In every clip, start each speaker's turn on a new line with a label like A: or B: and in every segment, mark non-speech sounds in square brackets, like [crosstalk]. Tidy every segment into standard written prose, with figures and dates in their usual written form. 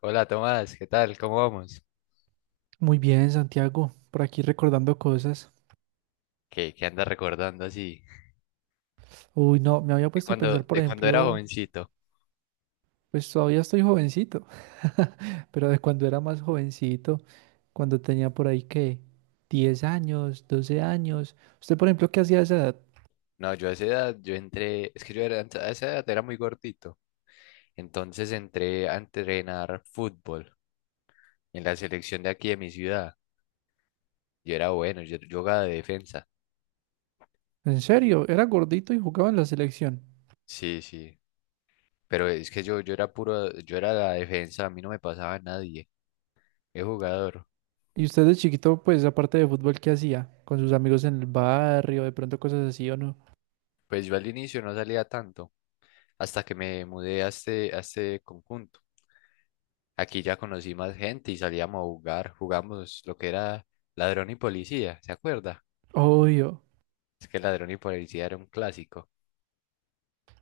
A: Hola Tomás, ¿qué tal? ¿Cómo vamos?
B: Muy bien, Santiago, por aquí recordando cosas.
A: ¿Qué andas recordando así?
B: Uy, no, me había
A: De
B: puesto a
A: cuando,
B: pensar, por
A: de cuando era
B: ejemplo,
A: jovencito.
B: pues todavía estoy jovencito, [laughs] pero de cuando era más jovencito, cuando tenía por ahí que 10 años, 12 años. Usted, por ejemplo, ¿qué hacía a esa edad?
A: No, yo a esa edad, yo entré, es que yo era, a esa edad era muy gordito. Entonces entré a entrenar fútbol en la selección de aquí de mi ciudad. Yo era bueno, yo jugaba de defensa.
B: En serio, era gordito y jugaba en la selección.
A: Sí, sí. Pero es que yo era puro, yo era la defensa, a mí no me pasaba nadie. Es jugador.
B: Y usted de chiquito, pues aparte de fútbol, ¿qué hacía? Con sus amigos en el barrio, de pronto cosas así o no.
A: Pues yo al inicio no salía tanto, hasta que me mudé a este conjunto. Aquí ya conocí más gente y salíamos a jugar. Jugamos lo que era ladrón y policía, ¿se acuerda?
B: Obvio.
A: Es que ladrón y policía era un clásico.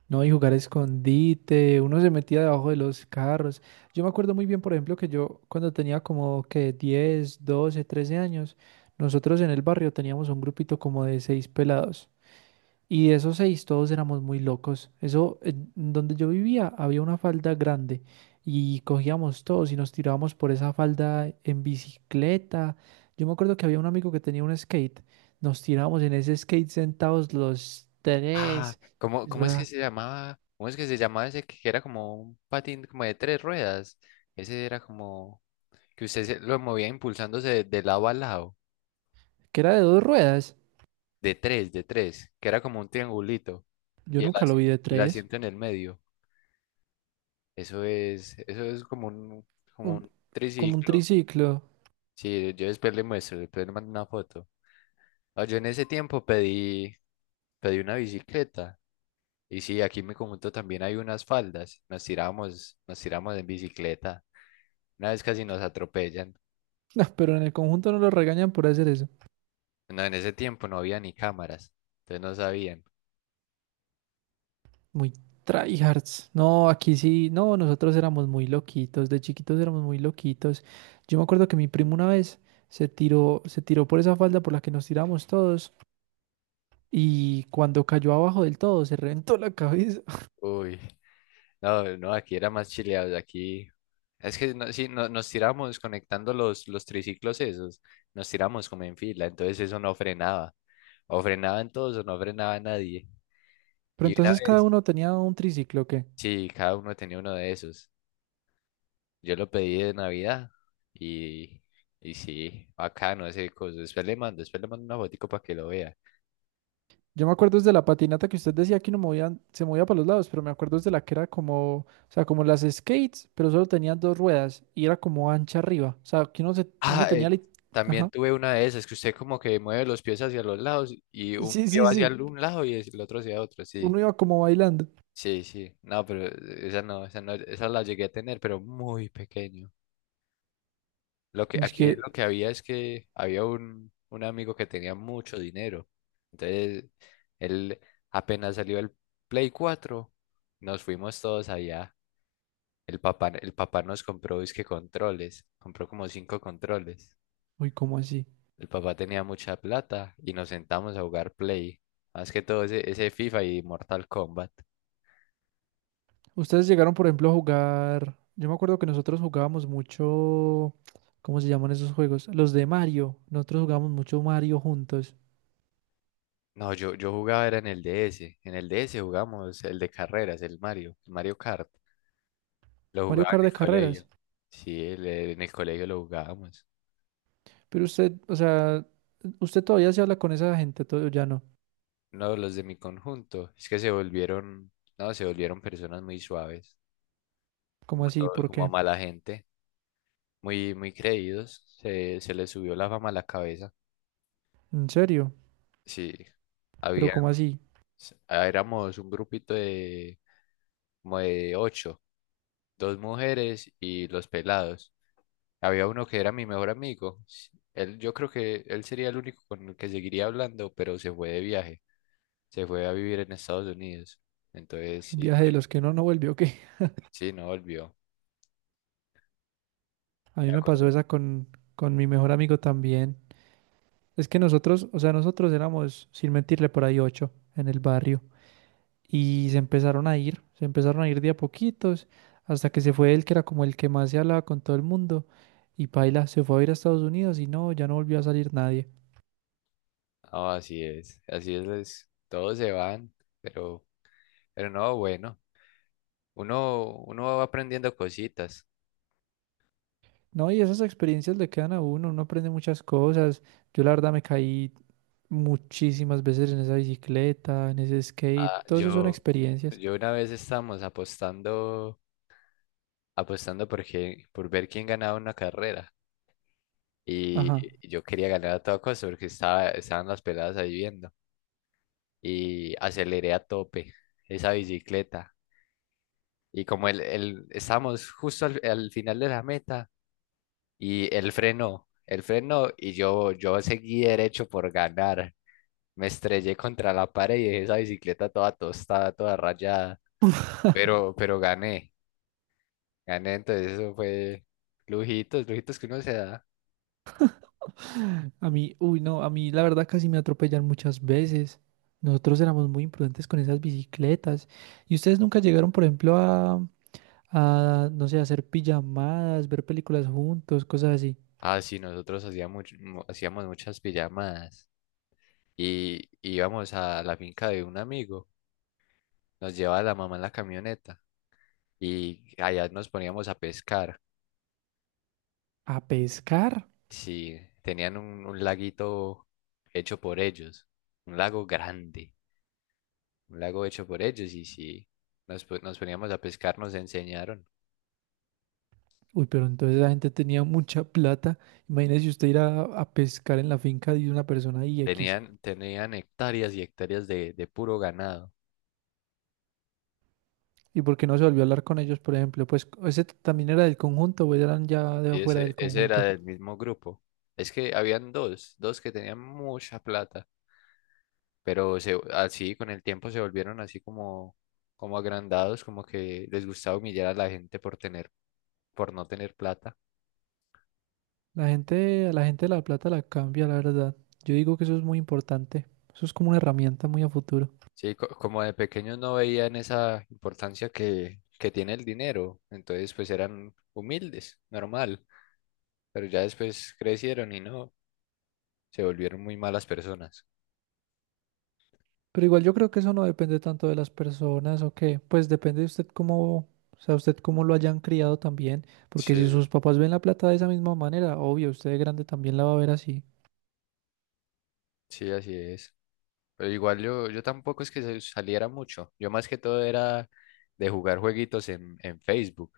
B: No, y jugar a escondite, uno se metía debajo de los carros. Yo me acuerdo muy bien, por ejemplo, que yo cuando tenía como que 10, 12, 13 años, nosotros en el barrio teníamos un grupito como de seis pelados. Y de esos seis todos éramos muy locos. Eso, en donde yo vivía había una falda grande y cogíamos todos y nos tirábamos por esa falda en bicicleta. Yo me acuerdo que había un amigo que tenía un skate. Nos tirábamos en ese skate sentados los
A: Ah,
B: tres.
A: ¿cómo,
B: Eso
A: cómo es que
B: era
A: se llamaba? ¿Cómo es que se llamaba ese que era como un patín como de tres ruedas? Ese era como que lo movía impulsándose de lado a lado,
B: que era de dos ruedas.
A: de tres, que era como un triangulito y
B: Yo nunca lo vi de
A: y el
B: tres,
A: asiento en el medio. Eso es como un, como
B: un-
A: un
B: como un
A: triciclo.
B: triciclo. [laughs]
A: Sí, yo después le muestro, después le mando una foto. Ah, yo en ese tiempo pedí una bicicleta. Y sí, aquí en mi conjunto también hay unas faldas. Nos tiramos en bicicleta. Una vez casi nos atropellan.
B: No, pero en el conjunto no lo regañan por hacer eso.
A: No, en ese tiempo no había ni cámaras. Entonces no sabían.
B: Muy tryhards. No, aquí sí, no, nosotros éramos muy loquitos, de chiquitos éramos muy loquitos. Yo me acuerdo que mi primo una vez se tiró por esa falda por la que nos tiramos todos y cuando cayó abajo del todo se reventó la cabeza. [laughs]
A: Uy, no, no, aquí era más chileados. Aquí. Es que no, sí, nos tiramos conectando los triciclos esos. Nos tiramos como en fila. Entonces eso no frenaba. O frenaban todos o no frenaba nadie.
B: Pero
A: Y una
B: entonces cada
A: vez,
B: uno tenía un triciclo, ¿o qué?
A: sí, cada uno tenía uno de esos. Yo lo pedí de Navidad y, y sí, bacano ese coso. Después le mando una fotico para que lo vea.
B: Yo me acuerdo desde la patinata que usted decía que no movían, se movía para los lados, pero me acuerdo desde la que era como, o sea, como las skates, pero solo tenían dos ruedas y era como ancha arriba. O sea, que uno, se, uno
A: Ah,
B: tenía.
A: también
B: Ajá.
A: tuve una de esas, que usted como que mueve los pies hacia los lados y un
B: Sí,
A: pie
B: sí,
A: va hacia
B: sí.
A: un lado y el otro hacia otro, sí.
B: Uno iba como bailando.
A: Sí, sí. No, pero esa no, esa no, esa la llegué a tener, pero muy pequeño. Lo que
B: Y es
A: aquí
B: que,
A: lo que había es que había un amigo que tenía mucho dinero. Entonces, él apenas salió el Play 4, nos fuimos todos allá. El papá nos compró, que controles, compró como cinco controles.
B: uy, ¿cómo así?
A: El papá tenía mucha plata y nos sentamos a jugar Play, más que todo ese FIFA y Mortal Kombat.
B: Ustedes llegaron, por ejemplo, a jugar... Yo me acuerdo que nosotros jugábamos mucho... ¿Cómo se llaman esos juegos? Los de Mario. Nosotros jugábamos mucho Mario juntos.
A: No, yo jugaba era en el DS, en el DS jugamos el de carreras, el Mario Kart. Lo
B: Mario
A: jugaba
B: Kart
A: en
B: de
A: el
B: carreras.
A: colegio, sí, en el colegio lo jugábamos.
B: Pero usted, o sea, usted todavía se habla con esa gente, todo ya no.
A: No, los de mi conjunto, es que no, se volvieron personas muy suaves, como
B: ¿Cómo así?
A: todo,
B: ¿Por
A: como
B: qué?
A: mala gente. Muy, muy creídos. Se les subió la fama a la cabeza.
B: ¿En serio?
A: Sí,
B: ¿Pero
A: había,
B: cómo así?
A: éramos un grupito de como de ocho, dos mujeres y los pelados. Había uno que era mi mejor amigo. Él, yo creo que él sería el único con el que seguiría hablando, pero se fue de viaje. Se fue a vivir en Estados Unidos. Entonces,
B: ¿Un
A: sí,
B: viaje de
A: baila.
B: los que uno no vuelve o qué?
A: Sí, no volvió.
B: [laughs] A mí
A: Me
B: me pasó
A: acuerdo.
B: esa con, mi mejor amigo también. Es que nosotros, o sea, nosotros éramos, sin mentirle, por ahí ocho en el barrio. Y se empezaron a ir de a poquitos, hasta que se fue él, que era como el que más se hablaba con todo el mundo. Y paila, se fue a ir a Estados Unidos y no, ya no volvió a salir nadie.
A: No, todos se van, pero, pero no, bueno, uno va aprendiendo cositas.
B: No, y esas experiencias le quedan a uno, uno aprende muchas cosas. Yo la verdad me caí muchísimas veces en esa bicicleta, en ese skate,
A: Ah,
B: todo eso son
A: yo,
B: experiencias.
A: yo una vez estábamos apostando por ver quién ganaba una carrera. Y
B: Ajá.
A: yo quería ganar a toda costa porque estaban las peladas ahí viendo. Y aceleré a tope esa bicicleta. Y como estábamos justo al final de la meta, y él frenó y yo seguí derecho por ganar. Me estrellé contra la pared y dejé esa bicicleta toda tostada, toda rayada. Pero gané. Gané, entonces eso fue lujitos, lujitos que uno se da.
B: A mí, uy, no, a mí la verdad casi me atropellan muchas veces. Nosotros éramos muy imprudentes con esas bicicletas. ¿Y ustedes nunca llegaron, por ejemplo, no sé, a hacer pijamadas, ver películas juntos, cosas así?
A: Ah, sí, nosotros hacíamos muchas pijamadas y íbamos a la finca de un amigo, nos llevaba la mamá en la camioneta y allá nos poníamos a pescar.
B: ¿A pescar?
A: Sí, tenían un laguito hecho por ellos, un lago grande, un lago hecho por ellos y sí, nos poníamos a pescar, nos enseñaron.
B: Uy, pero entonces la gente tenía mucha plata. Imagínese usted ir a pescar en la finca de una persona y X.
A: Tenían hectáreas y hectáreas de puro ganado.
B: ¿Y por qué no se volvió a hablar con ellos, por ejemplo? Pues ese también era del conjunto, o eran ya de
A: Y
B: afuera
A: ese,
B: del
A: ese era
B: conjunto.
A: del mismo grupo. Es que habían dos que tenían mucha plata, pero así con el tiempo se volvieron así como agrandados, como que les gustaba humillar a la gente por no tener plata.
B: La gente, a la gente de La Plata la cambia, la verdad. Yo digo que eso es muy importante. Eso es como una herramienta muy a futuro.
A: Sí, como de pequeños no veían esa importancia que tiene el dinero, entonces pues eran humildes, normal, pero ya después crecieron y no, se volvieron muy malas personas.
B: Pero igual yo creo que eso no depende tanto de las personas o qué. Pues depende de usted cómo, o sea, usted cómo lo hayan criado también. Porque si
A: Sí,
B: sus papás ven La Plata de esa misma manera, obvio, usted de grande también la va a ver así.
A: sí, así es. Pero igual yo tampoco es que saliera mucho. Yo más que todo era de jugar jueguitos en Facebook.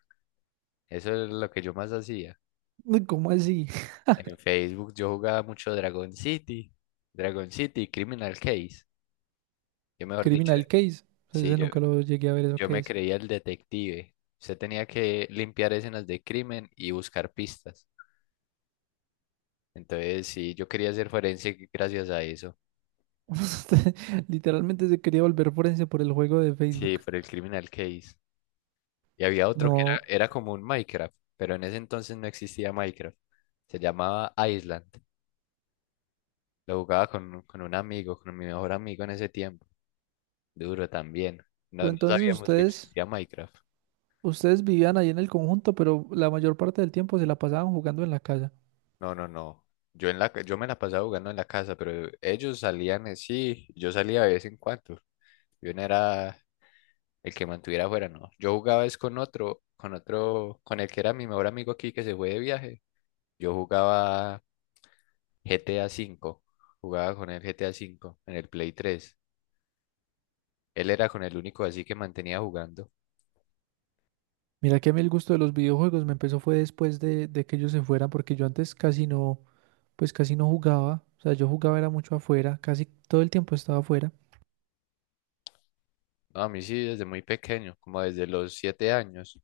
A: Eso es lo que yo más hacía.
B: Uy, ¿cómo así? [laughs]
A: En Facebook yo jugaba mucho Dragon City, Criminal Case. Yo mejor dicho,
B: Criminal Case. O sea,
A: sí,
B: ese
A: yo,
B: nunca lo llegué a ver, ¿eso
A: yo
B: qué
A: me
B: es?
A: creía el detective. Usted tenía que limpiar escenas de crimen y buscar pistas. Entonces, sí, yo quería ser forense gracias a eso.
B: [laughs] Literalmente se quería volver forense por el juego de
A: Sí,
B: Facebook.
A: por el Criminal Case. Y había otro que
B: No,
A: era como un Minecraft, pero en ese entonces no existía Minecraft. Se llamaba Island. Lo jugaba con un amigo, con mi mejor amigo en ese tiempo. Duro también. No,
B: pero
A: no
B: entonces
A: sabíamos que
B: ustedes,
A: existía Minecraft.
B: ustedes vivían ahí en el conjunto, pero la mayor parte del tiempo se la pasaban jugando en la casa.
A: No, no, no. Yo, yo me la pasaba jugando en la casa, pero ellos salían, sí, yo salía de vez en cuando. Yo no era el que mantuviera afuera, no. Yo jugaba es con otro, con el que era mi mejor amigo aquí que se fue de viaje. Yo jugaba GTA 5. Jugaba con el GTA 5 en el Play 3. Él era con el único así que mantenía jugando.
B: Mira que a mí el gusto de los videojuegos me empezó fue después de que ellos se fueran, porque yo antes casi no, pues casi no jugaba. O sea, yo jugaba era mucho afuera, casi todo el tiempo estaba afuera.
A: No, a mí sí, desde muy pequeño, como desde los 7 años,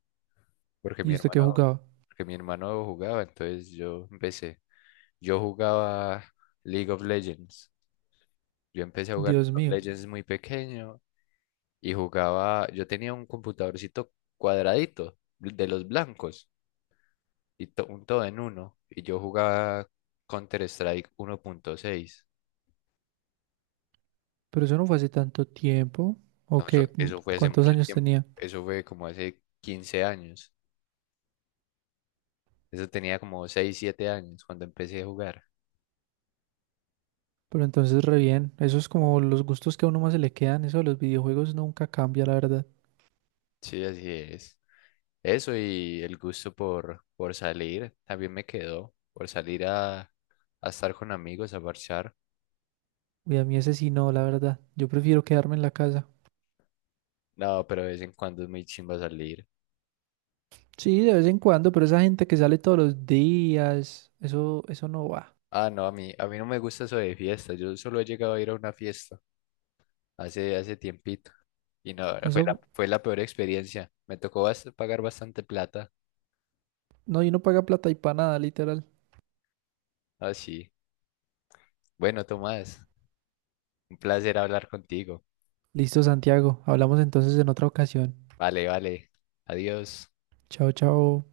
A: porque
B: ¿Y
A: mi
B: usted qué
A: hermano,
B: jugaba?
A: porque mi hermano jugaba, entonces yo empecé. Yo jugaba League of Legends. Yo empecé a jugar League
B: Dios
A: of
B: mío,
A: Legends muy pequeño y jugaba, yo tenía un computadorcito cuadradito de los blancos y un todo en uno y yo jugaba Counter-Strike 1.6.
B: pero eso no fue hace tanto tiempo. ¿O
A: No, eso,
B: qué?
A: eso fue hace
B: Cuántos
A: mucho
B: años
A: tiempo.
B: tenía?
A: Eso fue como hace 15 años. Eso tenía como 6 7 años cuando empecé a jugar.
B: Pero entonces re bien, eso es como los gustos que a uno más se le quedan, eso de los videojuegos nunca cambia, la verdad.
A: Sí, así es. Eso y el gusto por salir también me quedó. Por salir a estar con amigos, a marchar.
B: Y a mí ese sí no, la verdad. Yo prefiero quedarme en la casa.
A: No, pero de vez en cuando es muy chimba salir.
B: Sí, de vez en cuando, pero esa gente que sale todos los días, eso no va.
A: Ah, no, a mí no me gusta eso de fiesta. Yo solo he llegado a ir a una fiesta hace tiempito. Y no, fue
B: Eso,
A: la, fue la peor experiencia. Me tocó pagar bastante plata.
B: no, y no paga plata y para nada, literal.
A: Ah, sí. Bueno, Tomás. Un placer hablar contigo.
B: Listo, Santiago, hablamos entonces en otra ocasión.
A: Vale, vale. Adiós.
B: Chao, chao.